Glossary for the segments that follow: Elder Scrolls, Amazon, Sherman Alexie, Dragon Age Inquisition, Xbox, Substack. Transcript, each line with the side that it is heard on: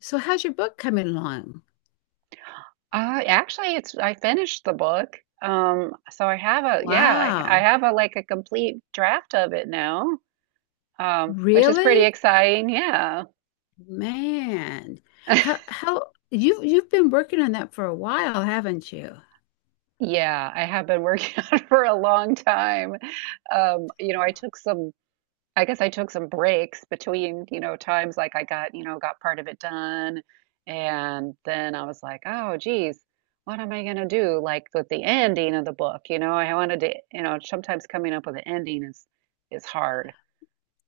left: So how's your book coming along?
right: Actually, it's I finished the book. So I
left: Wow.
right: have a complete draft of it now, which is pretty
left: Really?
right: exciting. Yeah.
left: Man. How how you've been working on that for a while, haven't you?
right: Yeah, I have been working on it for a long time. You know, I took some I guess I took some breaks between, you know, times like I got part of it done. And then I was like, oh, geez, what am I going to do? Like with the ending of the book, you know, I wanted to, you know, sometimes coming up with an ending is hard.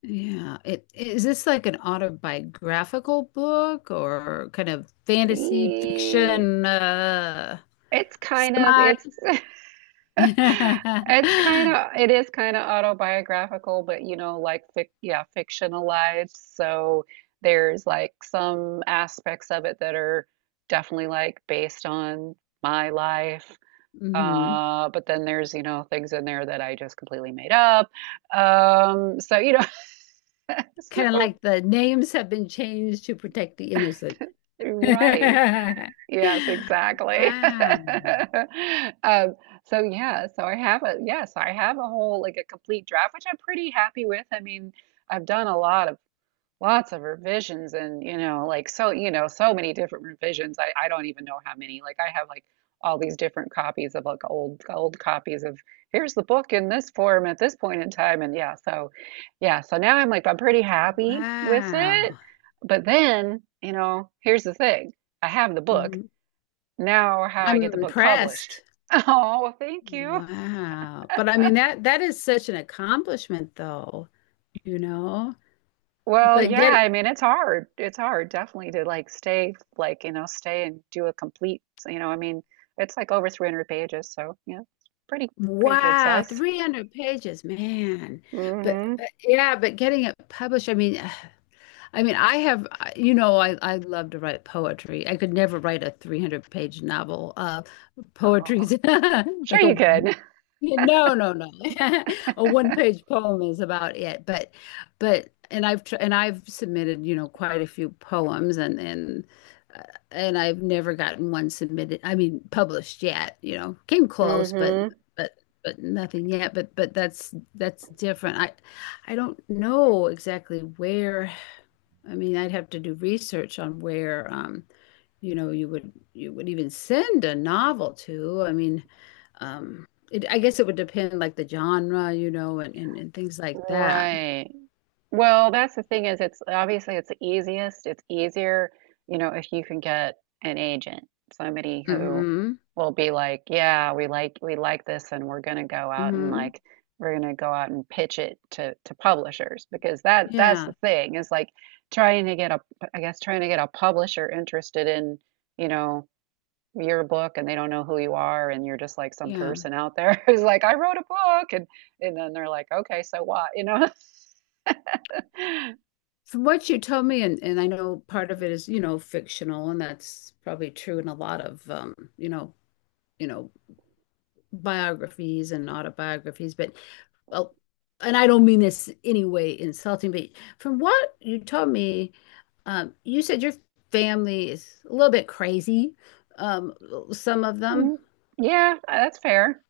left: Yeah. It is this like an autobiographical book or kind of fantasy
right: E-
left: fiction
right: It's kind of,
left: semi?
right: it's It's kind of it is kind of autobiographical, but you know, like fic yeah, fictionalized. So there's like some aspects of it that are definitely like based on my life.
left: Hmm.
right: But then there's, you know, things in there that I just completely made up. Um, so you know,
left: Kind of
right: so
left: like the names have been changed to protect the innocent.
right: right. Yes, exactly.
left: Wow.
right: Um, so yeah, I have a whole like a complete draft, which I'm pretty happy with. I mean, I've done a lot of lots of revisions and you know, like so, you know, so many different revisions. I don't even know how many. Like I have like all these different copies of like old copies of here's the book in this form at this point in time. And yeah, so now I'm pretty happy with it.
left: Wow.
right: But then, you know, here's the thing. I have the book.
left: Mhm.
right: Now, how do I
left: I'm
right: get the book published?
left: impressed.
right: Oh, well, thank you.
left: Wow. But I mean that is such an accomplishment though, you know.
right: Well,
left: But
right: yeah,
left: get
right: I mean, it's hard. It's hard, definitely, to like stay, like, you know, stay and do a complete, you know, I mean, it's like over 300 pages, so yeah, it's pretty, pretty good
left: wow,
right: size.
left: 300 pages, man.
right: Mm-hmm.
left: But yeah, but getting it published, I mean, I mean, I have, you know, I love to write poetry. I could never write a 300-page novel.
right: Oh,
left: Poetry's
right: sure
left: like
right: you
left: a
right: could.
left: yeah, no, no, no. A one-page poem is about it, but and I've submitted, you know, quite a few poems uh, and I've never gotten one submitted. I mean, published yet, you know. Came close,
right: Mm-hmm.
left: but but nothing yet. But that's different. I don't know exactly where. I mean, I'd have to do research on where you know you would even send a novel to. I mean, it, I guess it would depend like the genre, you know, and things like that.
right: Right. Well, that's the thing is it's obviously it's the easiest. It's easier, you know, if you can get an agent, somebody who
left: Hmm.
right: will be like, yeah, we like this and we're gonna go out and
left: Hmm.
right: like we're gonna go out and pitch it to publishers because that's
left: Yeah.
right: the thing is like trying to get a I guess trying to get a publisher interested in, you know, your book and they don't know who you are and you're just like some
left: Yeah.
right: person out there who's like, I wrote a book and then they're like, okay, so what? You know?
left: From what you told me, and I know part of it is, you know, fictional, and that's probably true in a lot of, you know, biographies and autobiographies, but well, and I don't mean this any way insulting, but from what you told me, you said your family is a little bit crazy, um, some of them.
right: Mhm. Yeah, that's fair.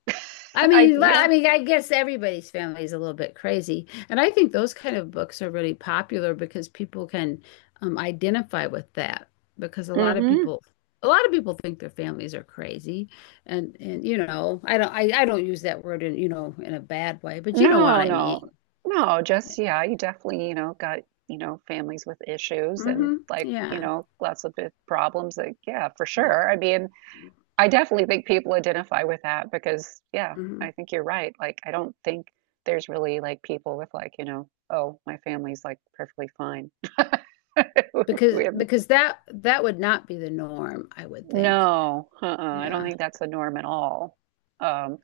left: I
right: I
left: mean, well,
right: yeah.
left: I mean, I guess everybody's family is a little bit crazy. And I think those kind of books are really popular because people can identify with that because a lot of
right: Hmm.
left: people a lot of people think their families are crazy. And you know, I don't use that word in, you know, in a bad way, but you know what
right: No,
left: I
right: no.
left: mean.
right: No, just yeah, you definitely, you know, got, you know, families with issues and
left: Hmm.
right: like, you
left: Yeah.
right: know, lots of big problems like yeah, for
left: Yeah.
right: sure. I mean, I definitely think people identify with that because yeah,
left: Hmm.
right: I think you're right. Like I don't think there's really like people with like, you know, oh, my family's like perfectly fine. We have
left: Because that would not be the norm, I would think.
right: no, uh-uh, I don't
left: Yeah.
right: think that's the norm at all. Um,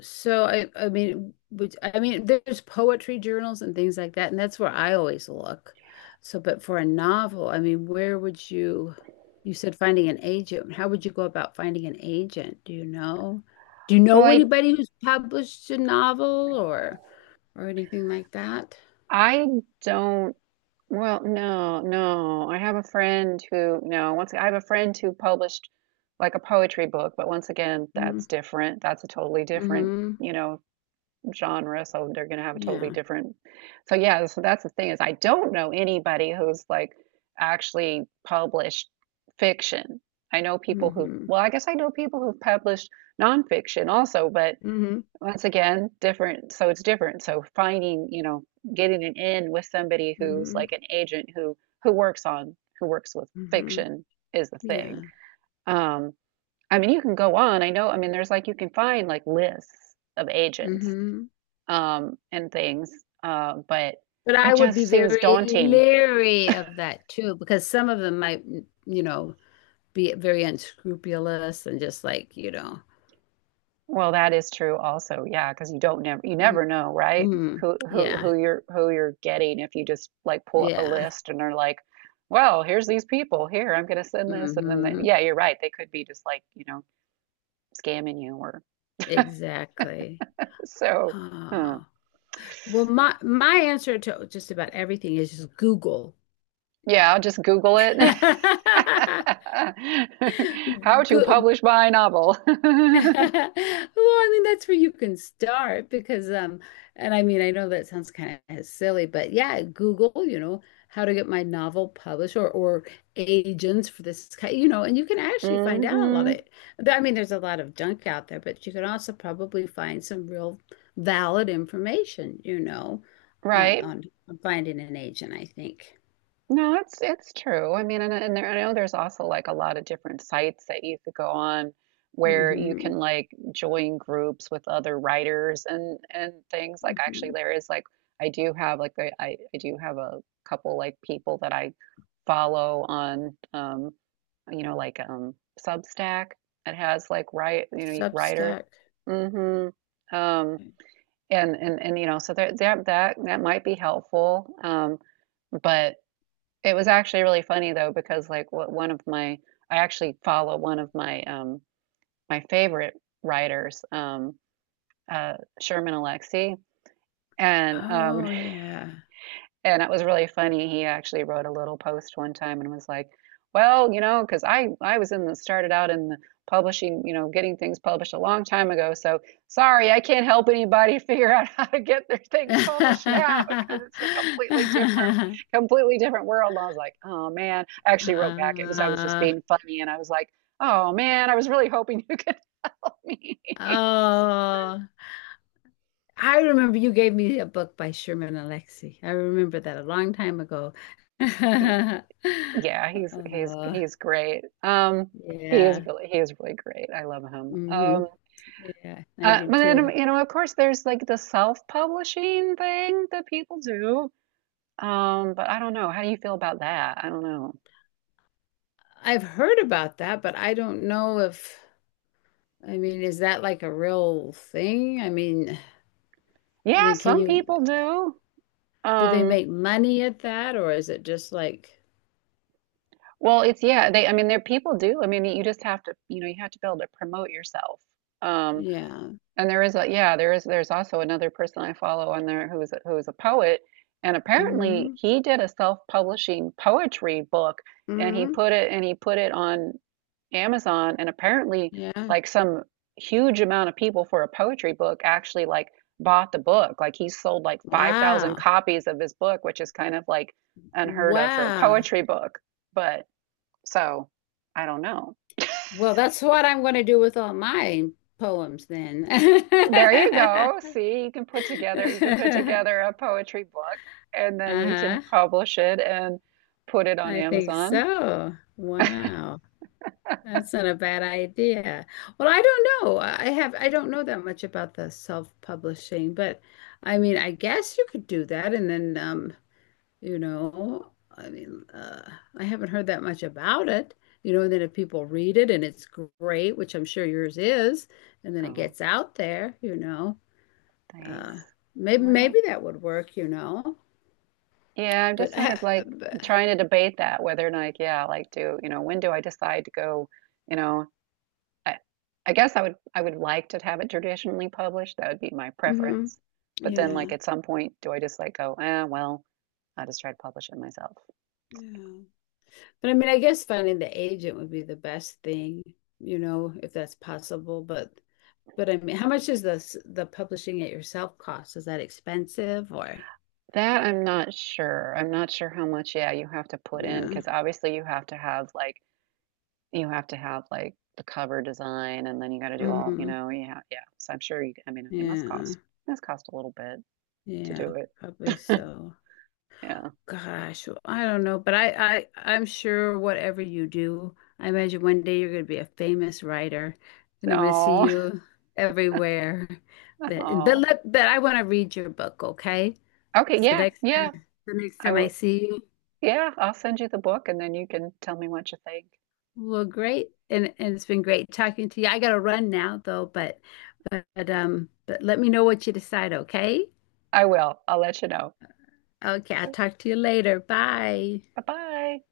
left: So I mean which I mean there's poetry journals and things like that and that's where I always look. So but for a novel, I mean where would you you said finding an agent. How would you go about finding an agent? Do you know? Do you
right: well,
left: know
right: I,
left: anybody who's published a novel or anything like that?
right: I don't, well, no, no. I have a friend who, no, once I have a friend who published like a poetry book, but once again, that's
left: Mm-hmm.
right: different. That's a totally different,
left: Mm-hmm.
right: you know, genre. So they're going to have a totally
left: Yeah.
right: different. So yeah, so that's the thing is I don't know anybody who's like actually published fiction. I know people who,
left: Mm-hmm.
right: well, I guess I know people who've published nonfiction also, but
left: Mm-hmm.
right: once again, different. So it's different. So finding, you know, getting an in with somebody who's
left: Mm-hmm.
right: like an agent who works with
left: Mm-hmm.
right: fiction is the thing.
left: Yeah.
right: Um, I mean, you can go on. I know. I mean, there's like you can find like lists of agents
left: Mm-hmm.
right: and things, but
left: But I
right: it
left: would be
right: just seems
left: very
right: daunting.
left: leery of that too, because some of them might, you know, be very unscrupulous and just like, you know,
right: Well, that is true also. Yeah, because you
left: mm,
right: never know, right?
left: mm,
right: Who who
left: yeah,
right: who you're who you're getting if you just like pull up a
left: yeah,
right: list and are like, well, here's these people. Here, I'm gonna send this, and then they,
left: hmm,
right: yeah, you're right. They could be just like, you know, scamming you or
left: exactly.
right: so. Huh.
left: Oh. Well, my answer to just about everything is just Google.
right: Yeah, I'll just Google it. How to
left: Go
right: publish my novel.
left: Well, I mean, that's where you can start because, and I mean, I know that sounds kind of silly, but yeah, Google, you know, how to get my novel published or agents for this, you know, and you can actually find out a lot of
right: Hmm.
left: it. But I mean, there's a lot of junk out there, but you can also probably find some real valid information, you know,
right: Right.
left: on finding an agent, I think.
right: No, it's true. I mean, and there, I know there's also like a lot of different sites that you could go on where you
left: Mm-hmm.
right: can like join groups with other writers and things. Like actually,
left: Mm-hmm.
right: there is like I I do have a couple like people that I follow on you know like Substack. It has like write you know you writer.
left: Substack.
right: Hmm. Um and you know so that might be helpful. But it was actually really funny though because like what one of my I actually follow one of my my favorite writers, Sherman Alexie, and um
left: Oh, yeah.
right: and that was really funny. He actually wrote a little post one time and was like, "Well, you know, because I was in the started out in the publishing, you know, getting things published a long time ago. So sorry, I can't help anybody figure out how to get their things published now because it's a completely different world." And I was like, "Oh man," I actually wrote back. It was I was just
left: Uh,
right: being funny, and I was like, "Oh man, I was really hoping you could help me."
left: oh, I remember you gave me a book by Sherman Alexie. I remember that a long time ago.
right: Yeah, he's he's
left: Oh,
right: he's great. He is
left: yeah.
right: really he is really great. I love him.
left: Hmm.
right: Um,
left: Yeah, I
right: uh,
left: do
right: but then
left: too.
right: you know, of course, there's like the self-publishing thing that people do. But I don't know. How do you feel about that? I don't know.
left: I've heard about that, but I don't know if, I mean, is that like a real thing? I
right: Yeah,
left: mean, can
right: some
left: you,
right: people do.
left: do they
right: Um,
left: make money at that or is it just like,
right: well, it's yeah. They I mean, there people do. I mean, you just have to you know you have to be able to promote yourself. Um.
left: yeah.
right: And there is a yeah, there is there's also another person I follow on there who's a, who's a poet, and apparently
left: Hmm?
right: he did a self-publishing poetry book, and he
left: Hmm.
right: put it and he put it on Amazon, and apparently
left: Yeah.
right: like some huge amount of people for a poetry book actually like bought the book. Like he sold like 5,000
left: Wow.
right: copies of his book, which is kind of like unheard of for a
left: Wow.
right: poetry book. But so I don't know.
left: Well, that's what I'm going to do with all my poems then.
right: There you go. See, you can put together a poetry book and then you can
left: Uh-huh.
right: publish it and put it on
left: I think
right: Amazon.
left: so. Wow. That's not a bad idea. Well, I don't know. I don't know that much about the self-publishing, but I mean, I guess you could do that and then you know. I mean, I haven't heard that much about it, you know. And then if people read it and it's great, which I'm sure yours is, and then it
right: Oh,
left: gets out there, you know,
right: thanks.
left: uh, maybe
right: Well,
left: maybe that would work, you know.
right: yeah, I'm
left: But,
right: just sort
left: I-
right: of like
left: but
right: trying to debate that whether or not, yeah, like do, you know, when do I decide to go, you know, I I would like to have it traditionally published. That would be my
left: mhm,
right: preference. But then like
left: yeah,
right: at some point, do I just like go, eh, well, I'll just try to publish it myself.
left: yeah. But I mean, I guess finding the agent would be the best thing, you know, if that's possible. But I mean, how much is the the publishing it yourself cost? Is that expensive or?
right: That I'm not sure. I'm not sure how much, yeah, you have to put in
left: Yeah.
right: because obviously you have to have like you have to have like the cover design and then you got to do all, you
left: Mm-hmm.
right: know, yeah, yeah. So I'm sure you, I mean,
left: Yeah.
right: it must cost a little bit to
left: Yeah,
right: do it.
left: probably so.
right: Yeah.
left: Gosh, well, I don't know, but I'm sure whatever you do, I imagine one day you're going to be a famous writer, and I'm going to see
right: Oh,
left: you everywhere.
right: oh.
left: But I want to read your book, okay?
right: Okay,
left: So
right: yeah,
left: next time,
right: yeah.
left: the next
right: I
left: time I
right: will,
left: see you,
right: yeah, I'll send you the book and then you can tell me what you think.
left: well, great, and it's been great talking to you. I got to run now though, but, but let me know what you decide, okay?
right: I will. I'll let you know.
left: Okay, I'll talk to you later. Bye.
right: Bye-bye.